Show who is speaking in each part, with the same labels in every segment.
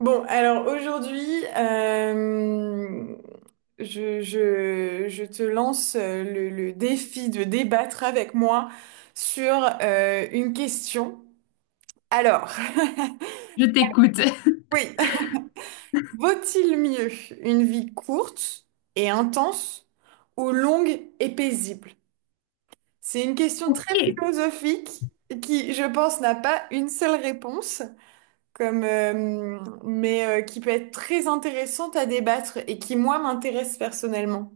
Speaker 1: Bon, alors aujourd'hui, je te lance le défi de débattre avec moi sur une question. Alors,
Speaker 2: Je t'écoute.
Speaker 1: oui, vaut-il mieux une vie courte et intense ou longue et paisible? C'est une question
Speaker 2: Ok.
Speaker 1: très
Speaker 2: Eh,
Speaker 1: philosophique qui, je pense, n'a pas une seule réponse. Mais qui peut être très intéressante à débattre et qui, moi, m'intéresse personnellement.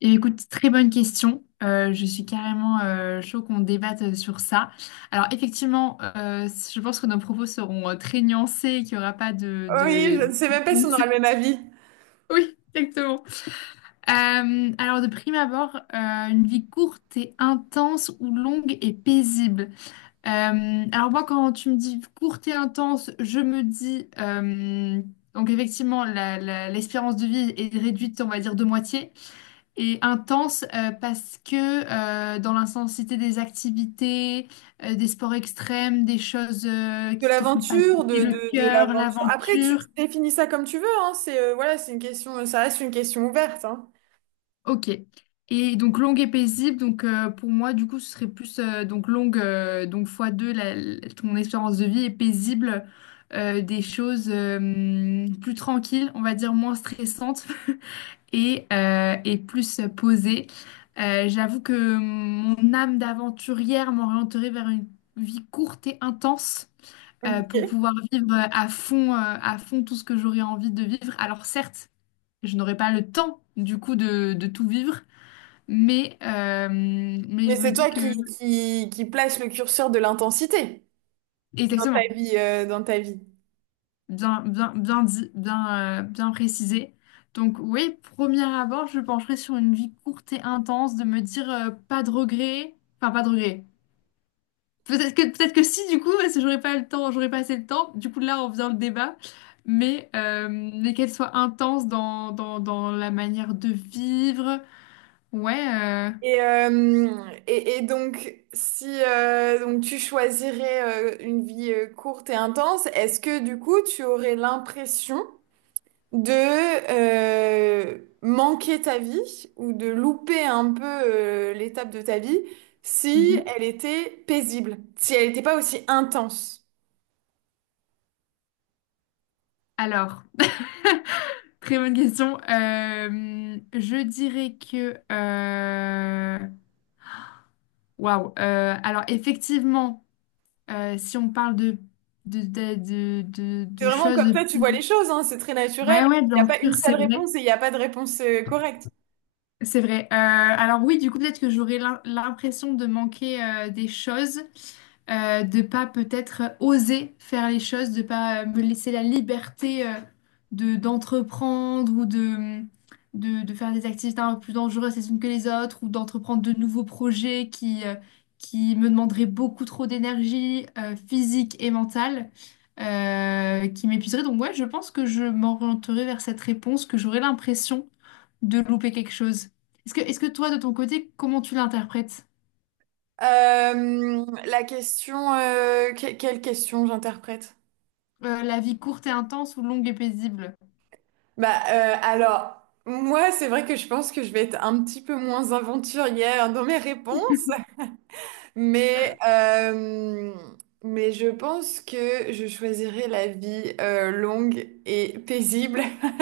Speaker 2: bien, écoute, très bonne question. Je suis carrément chaud qu'on débatte sur ça. Alors effectivement, je pense que nos propos seront très nuancés et qu'il n'y aura pas de,
Speaker 1: Oui,
Speaker 2: de...
Speaker 1: je ne sais même pas si on aura le même avis.
Speaker 2: Oui, exactement. Alors de prime abord, une vie courte et intense ou longue et paisible. Alors moi, quand tu me dis courte et intense, je me dis, donc effectivement, l'espérance de vie est réduite, on va dire, de moitié. Et intense, parce que, dans l'intensité des activités, des sports extrêmes, des choses
Speaker 1: De
Speaker 2: qui te font
Speaker 1: l'aventure,
Speaker 2: palpiter le
Speaker 1: de
Speaker 2: cœur,
Speaker 1: l'aventure. Après, tu
Speaker 2: l'aventure.
Speaker 1: définis ça comme tu veux, hein. C'est, voilà, c'est une question, ça reste une question ouverte, hein.
Speaker 2: Ok. Et donc longue et paisible. Donc, pour moi, du coup, ce serait plus, donc longue, donc fois deux ton espérance de vie et paisible, des choses, plus tranquilles, on va dire moins stressantes. Et plus posée. J'avoue que mon âme d'aventurière m'orienterait vers une vie courte et intense, pour
Speaker 1: Ok.
Speaker 2: pouvoir vivre à fond tout ce que j'aurais envie de vivre. Alors certes, je n'aurais pas le temps du coup de tout vivre, mais
Speaker 1: Mais
Speaker 2: je me
Speaker 1: c'est
Speaker 2: dis
Speaker 1: toi
Speaker 2: que.
Speaker 1: qui place le curseur de l'intensité dans ta
Speaker 2: Exactement.
Speaker 1: vie, euh, dans ta vie.
Speaker 2: Bien, bien, bien dit, bien, bien précisé. Donc oui, premier abord, je pencherai sur une vie courte et intense, de me dire, pas de regrets. Enfin, pas de regrets. Peut-être que si, du coup, parce que j'aurais pas le temps, j'aurais pas assez le temps. Du coup, là, on faisant le débat, mais qu'elle soit intense dans la manière de vivre. Ouais.
Speaker 1: Et, euh, et donc, si donc tu choisirais une vie courte et intense, est-ce que du coup tu aurais l'impression de manquer ta vie ou de louper un peu l'étape de ta vie si
Speaker 2: Mhm.
Speaker 1: elle était paisible, si elle n'était pas aussi intense?
Speaker 2: Alors, très bonne question. Je dirais que. Waouh. Alors, effectivement, si on parle de, de, de, de, de-
Speaker 1: C'est
Speaker 2: de
Speaker 1: vraiment comme
Speaker 2: choses.
Speaker 1: ça tu vois les choses, hein, c'est très naturel.
Speaker 2: Ouais, ouais,
Speaker 1: Il n'y a
Speaker 2: bien
Speaker 1: pas une
Speaker 2: sûr,
Speaker 1: seule
Speaker 2: c'est vrai.
Speaker 1: réponse et il n'y a pas de réponse correcte.
Speaker 2: C'est vrai. Alors oui, du coup, peut-être que j'aurais l'impression de manquer, des choses, de pas peut-être oser faire les choses, de pas, me laisser la liberté, de d'entreprendre ou de faire des activités un peu plus dangereuses les unes que les autres ou d'entreprendre de nouveaux projets qui, qui me demanderaient beaucoup trop d'énergie, physique et mentale. Qui m'épuiseraient. Donc ouais, je pense que je m'orienterai vers cette réponse, que j'aurais l'impression de louper quelque chose. Est-ce que toi, de ton côté, comment tu l'interprètes?
Speaker 1: La question, quelle question j'interprète?
Speaker 2: La vie courte et intense ou longue et paisible?
Speaker 1: Bah, alors moi c'est vrai que je pense que je vais être un petit peu moins aventurière dans mes réponses, mais euh, mais je pense que je choisirais la vie longue et paisible.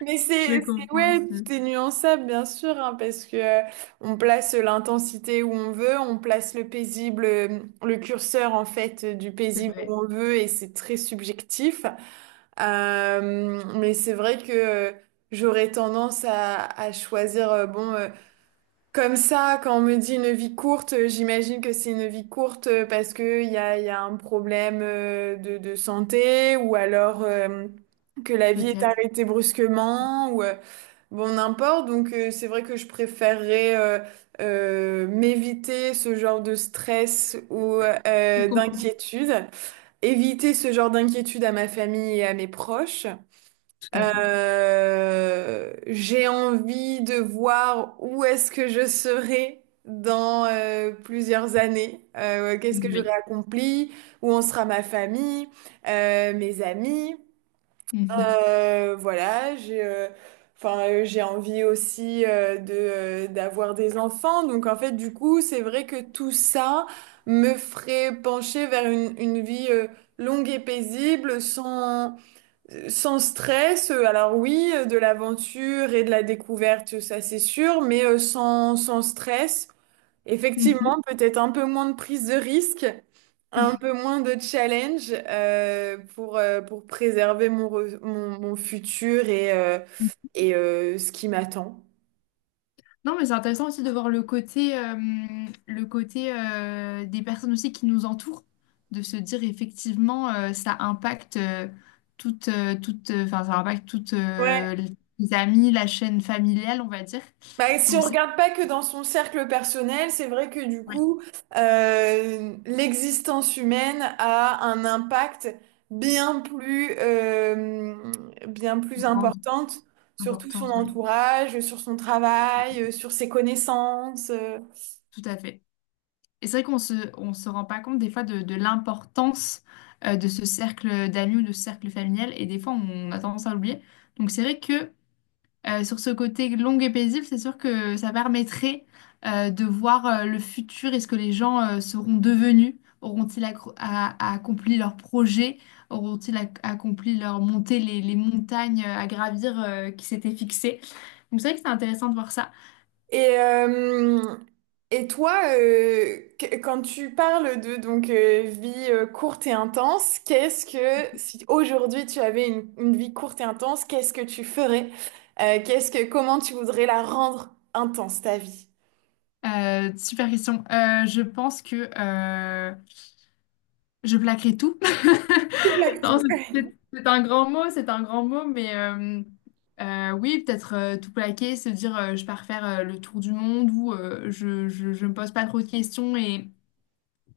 Speaker 1: Mais
Speaker 2: Je
Speaker 1: c'est
Speaker 2: comprends
Speaker 1: ouais, tout
Speaker 2: aussi.
Speaker 1: est nuançable bien sûr, hein, parce que on place l'intensité où on veut, on place le curseur en fait du
Speaker 2: C'est
Speaker 1: paisible où
Speaker 2: vrai,
Speaker 1: on veut et c'est très subjectif. Mais c'est vrai que j'aurais tendance à choisir, bon, comme ça, quand on me dit une vie courte, j'imagine que c'est une vie courte parce que il y a un problème de santé ou alors que la vie est
Speaker 2: peut-être.
Speaker 1: arrêtée brusquement ou bon, n'importe. Donc, c'est vrai que je préférerais m'éviter ce genre de stress ou
Speaker 2: Je comprends.
Speaker 1: d'inquiétude, éviter ce genre d'inquiétude à ma famille et à mes proches.
Speaker 2: Tout à fait.
Speaker 1: J'ai envie de voir où est-ce que je serai dans plusieurs années. Qu'est-ce que j'aurai
Speaker 2: Oui.
Speaker 1: accompli, où en sera ma famille, mes amis. Voilà, j'ai enfin j'ai envie aussi de d'avoir des enfants. Donc en fait, du coup, c'est vrai que tout ça me ferait pencher vers une vie longue et paisible sans stress, alors oui, de l'aventure et de la découverte, ça c'est sûr, mais sans stress.
Speaker 2: Mhm.
Speaker 1: Effectivement,
Speaker 2: Mhm.
Speaker 1: peut-être un peu moins de prise de risque, un peu moins de challenge pour préserver mon futur et ce qui m'attend.
Speaker 2: Non, mais c'est intéressant aussi de voir le côté, des personnes aussi qui nous entourent, de se dire effectivement, ça impacte, toute, toute, enfin, ça impacte toutes,
Speaker 1: Ouais.
Speaker 2: les amis, la chaîne familiale, on va dire.
Speaker 1: Bah, si on
Speaker 2: Donc c'est
Speaker 1: regarde pas que dans son cercle personnel, c'est vrai que du
Speaker 2: oui,
Speaker 1: coup, l'existence humaine a un impact bien plus, euh, bien
Speaker 2: une
Speaker 1: plus
Speaker 2: grande
Speaker 1: importante sur tout son
Speaker 2: importance, oui,
Speaker 1: entourage, sur son travail, sur ses connaissances.
Speaker 2: tout à fait. Et c'est vrai qu'on se rend pas compte des fois de l'importance, de ce cercle d'amis ou de ce cercle familial, et des fois on a tendance à l'oublier. Donc c'est vrai que, sur ce côté long et paisible, c'est sûr que ça permettrait, de voir, le futur et ce que les gens, seront devenus. Auront-ils accompli leurs projets? Auront-ils accompli leur montée, les montagnes, à gravir, qui s'étaient fixées? Donc c'est vrai que c'est intéressant de voir ça.
Speaker 1: Et, euh, et toi, quand tu parles de donc vie courte et intense, qu'est-ce que si aujourd'hui tu avais une vie courte et intense, qu'est-ce que tu ferais? Qu'est-ce que Comment tu voudrais la rendre intense ta vie?
Speaker 2: Super question. Je pense que, je plaquerai tout.
Speaker 1: Tu plaques
Speaker 2: Non,
Speaker 1: tout.
Speaker 2: c'est c'est- c'est un grand mot, c'est un grand mot, mais oui, peut-être, tout plaquer, se dire, je pars faire, le tour du monde ou, je me pose pas trop de questions et,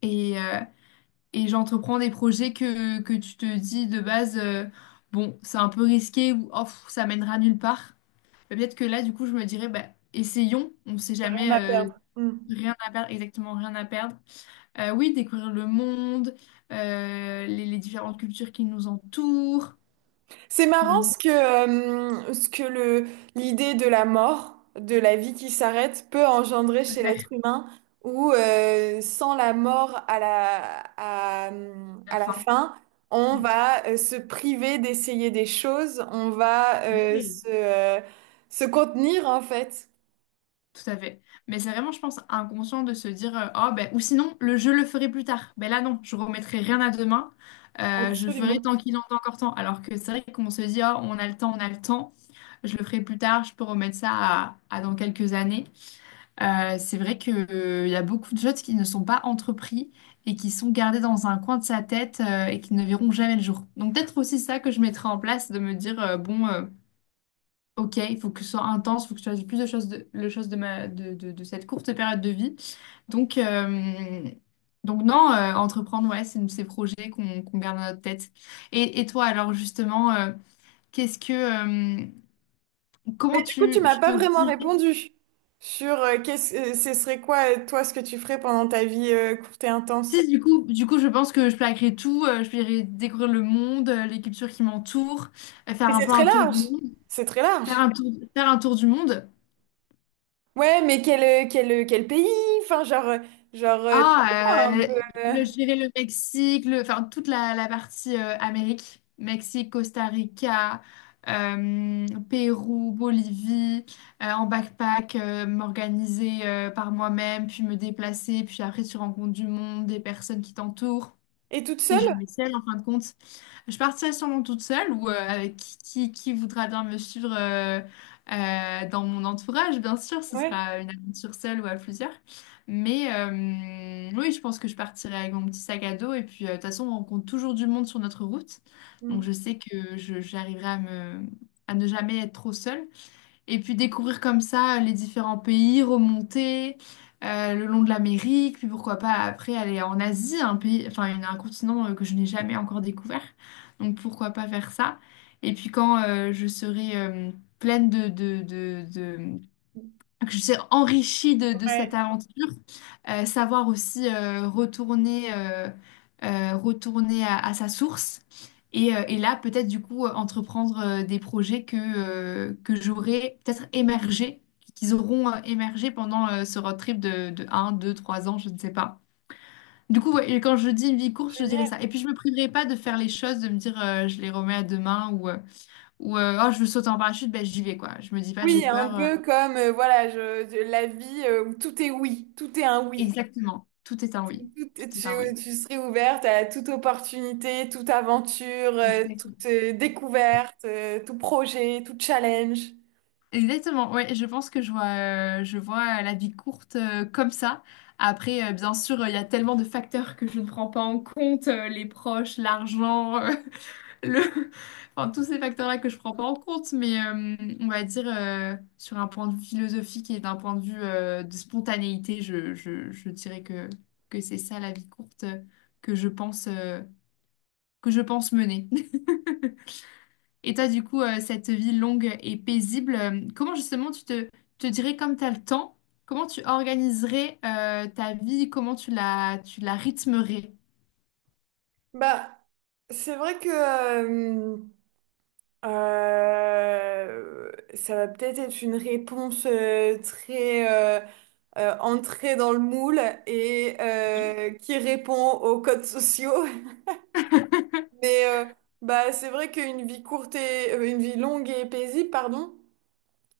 Speaker 2: et, euh, et j'entreprends des projets que tu te dis de base, bon, c'est un peu risqué, ou oh, pff, ça mènera nulle part. Mais peut-être que là, du coup, je me dirais, bah, essayons, on sait
Speaker 1: Rien
Speaker 2: jamais,
Speaker 1: à perdre. Mm.
Speaker 2: rien à perdre, exactement, rien à perdre. Oui, découvrir le monde, les différentes cultures qui nous entourent.
Speaker 1: C'est
Speaker 2: Mais
Speaker 1: marrant
Speaker 2: bon,
Speaker 1: ce que l'idée de la mort, de la vie qui s'arrête, peut engendrer
Speaker 2: à
Speaker 1: chez
Speaker 2: faire
Speaker 1: l'être humain, où sans la mort à la, à,
Speaker 2: la
Speaker 1: à la
Speaker 2: fin.
Speaker 1: fin, on
Speaker 2: Mm.
Speaker 1: va se priver d'essayer des choses, on va
Speaker 2: Oui.
Speaker 1: se contenir en fait.
Speaker 2: Tout à fait. Mais c'est vraiment, je pense, inconscient de se dire, oh, ben, ou sinon, le je le ferai plus tard. Ben là, non, je remettrai rien à demain. Je ferai
Speaker 1: Absolument.
Speaker 2: tant qu'il en est encore temps. Alors que c'est vrai qu'on se dit, oh, on a le temps, on a le temps. Je le ferai plus tard, je peux remettre ça à dans quelques années. C'est vrai qu'il y a beaucoup de choses qui ne sont pas entrepris et qui sont gardées dans un coin de sa tête, et qui ne verront jamais le jour. Donc peut-être aussi ça que je mettrai en place, de me dire, bon, ok, il faut que ce soit intense, il faut que je fasse plus de choses de, le chose de, ma, de cette courte période de vie. Donc, euh, donc non, entreprendre, ouais, c'est ces projets qu'on garde dans notre tête. Et toi, alors justement, qu'est-ce que,
Speaker 1: Mais
Speaker 2: comment
Speaker 1: du coup, tu
Speaker 2: tu,
Speaker 1: m'as
Speaker 2: tu
Speaker 1: pas
Speaker 2: te
Speaker 1: vraiment
Speaker 2: diriges.
Speaker 1: répondu sur ce serait quoi, toi, ce que tu ferais pendant ta vie courte et intense.
Speaker 2: Du coup, je pense que je plaquerai tout, je plairai découvrir le monde, les cultures qui m'entourent,
Speaker 1: Mais
Speaker 2: faire un
Speaker 1: c'est
Speaker 2: peu
Speaker 1: très
Speaker 2: un tour
Speaker 1: large,
Speaker 2: du monde,
Speaker 1: c'est très large.
Speaker 2: faire un tour du monde.
Speaker 1: Ouais, mais quel pays? Enfin, genre, toi,
Speaker 2: Ah,
Speaker 1: un peu. euh,
Speaker 2: je dirais le Mexique, le, enfin toute la partie, Amérique, Mexique, Costa Rica, Pérou, Bolivie, en backpack, m'organiser, par moi-même, puis me déplacer, puis après tu rencontres du monde, des personnes qui t'entourent.
Speaker 1: Et toute
Speaker 2: T'es
Speaker 1: seule?
Speaker 2: jamais seule en fin de compte. Je partirai sûrement toute seule ou, avec qui voudra bien me suivre, dans mon entourage, bien sûr, ce
Speaker 1: Ouais.
Speaker 2: sera une aventure seule ou à plusieurs. Mais oui, je pense que je partirai avec mon petit sac à dos et puis, de toute façon, on rencontre toujours du monde sur notre route. Donc
Speaker 1: Mm,
Speaker 2: je sais que j'arriverai à me, à ne jamais être trop seule. Et puis découvrir comme ça les différents pays, remonter, le long de l'Amérique, puis pourquoi pas après aller en Asie, un pays, enfin un continent, que je n'ai jamais encore découvert. Donc pourquoi pas faire ça. Et puis quand, je serai, pleine de, que je suis enrichie de cette
Speaker 1: ouais,
Speaker 2: aventure, savoir aussi, retourner, retourner à sa source et là peut-être du coup, entreprendre, des projets que j'aurais peut-être émergé, qu'ils auront, émergé pendant, ce road trip de 1, 2, 3 ans, je ne sais pas. Du coup, ouais, et quand je dis une vie courte, je dirais
Speaker 1: génial.
Speaker 2: ça. Et puis, je me priverai pas de faire les choses, de me dire, je les remets à demain ou, oh, je veux sauter en parachute, ben, j'y vais, quoi. Je me dis pas j'ai
Speaker 1: Oui, un
Speaker 2: peur.
Speaker 1: peu comme, voilà, la vie où tout est oui, tout est un oui.
Speaker 2: Exactement. Tout est un oui.
Speaker 1: Tu
Speaker 2: Tout est un oui.
Speaker 1: serais ouverte à toute opportunité, toute aventure, toute
Speaker 2: Exactement.
Speaker 1: découverte, tout projet, tout challenge.
Speaker 2: Exactement. Ouais, je pense que je vois la vie courte, comme ça. Après, bien sûr, il y a tellement de facteurs que je ne prends pas en compte, les proches, l'argent, le... enfin, tous ces facteurs-là que je ne prends pas en compte, mais on va dire, sur un point de vue philosophique et d'un point de vue, de spontanéité, je dirais que c'est ça la vie courte, que je pense, euh, que je pense mener. Et toi, du coup, cette vie longue et paisible, comment justement tu te dirais comme tu as le temps, comment tu organiserais, ta vie, comment tu la rythmerais?
Speaker 1: Bah, c'est vrai que ça va peut-être être une réponse très entrée dans le moule et qui répond aux codes sociaux. Mais bah, c'est vrai qu'une vie courte et une vie longue et paisible, pardon.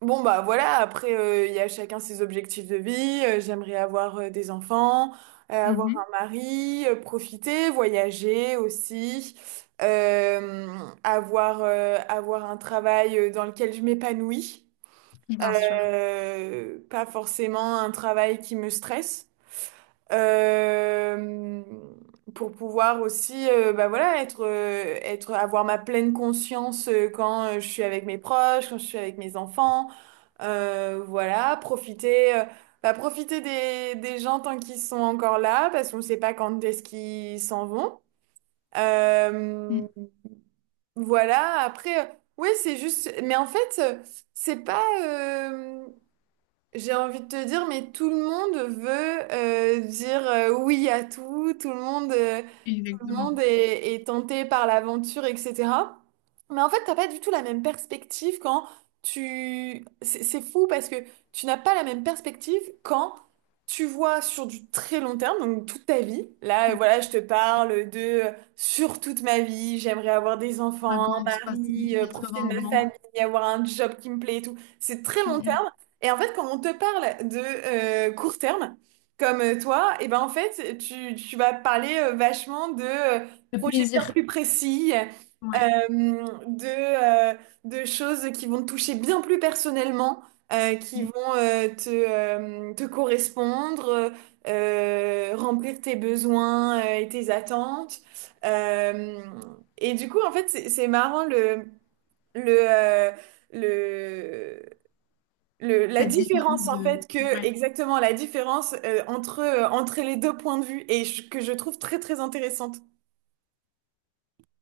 Speaker 1: Bon, bah, voilà, après il y a chacun ses objectifs de vie. J'aimerais avoir des enfants, avoir
Speaker 2: Mhm,
Speaker 1: un mari, profiter, voyager aussi, euh, avoir un travail dans lequel je m'épanouis.
Speaker 2: bien sûr.
Speaker 1: Pas forcément un travail qui me stresse. Euh, pour pouvoir aussi bah voilà, avoir ma pleine conscience quand je suis avec mes proches, quand je suis avec mes enfants. Voilà, profiter, bah, profiter des gens tant qu'ils sont encore là, parce qu'on ne sait pas quand est-ce qu'ils s'en vont.
Speaker 2: Mm,
Speaker 1: Euh, voilà, après, ouais, c'est juste, mais en fait, c'est pas, j'ai envie de te dire, mais tout le monde veut dire oui à tout, tout le monde. Le
Speaker 2: exactement.
Speaker 1: monde est tenté par l'aventure, etc. Mais en fait, t'as pas du tout la même perspective quand tu... C'est fou parce que tu n'as pas la même perspective quand tu vois sur du très long terme, donc toute ta vie. Là, voilà, je te parle de sur toute ma vie, j'aimerais avoir des enfants, un
Speaker 2: 50, 60,
Speaker 1: mari, profiter de
Speaker 2: 80
Speaker 1: ma
Speaker 2: ans.
Speaker 1: famille, avoir un job qui me plaît et tout. C'est très long
Speaker 2: Mm,
Speaker 1: terme.
Speaker 2: mm.
Speaker 1: Et en fait, quand on te parle de court terme, comme toi, et ben en fait, tu vas parler vachement de
Speaker 2: Le
Speaker 1: projets bien
Speaker 2: plaisir.
Speaker 1: plus précis, euh,
Speaker 2: Ouais.
Speaker 1: de, euh, de choses qui vont te toucher bien plus personnellement, qui
Speaker 2: Mm.
Speaker 1: vont te correspondre, remplir tes besoins et tes attentes. Euh, et du coup, en fait, c'est marrant le, euh, le, la
Speaker 2: Cette différence
Speaker 1: différence en
Speaker 2: de...
Speaker 1: fait que
Speaker 2: Ouais.
Speaker 1: exactement la différence entre les deux points de vue et que je trouve très très intéressante.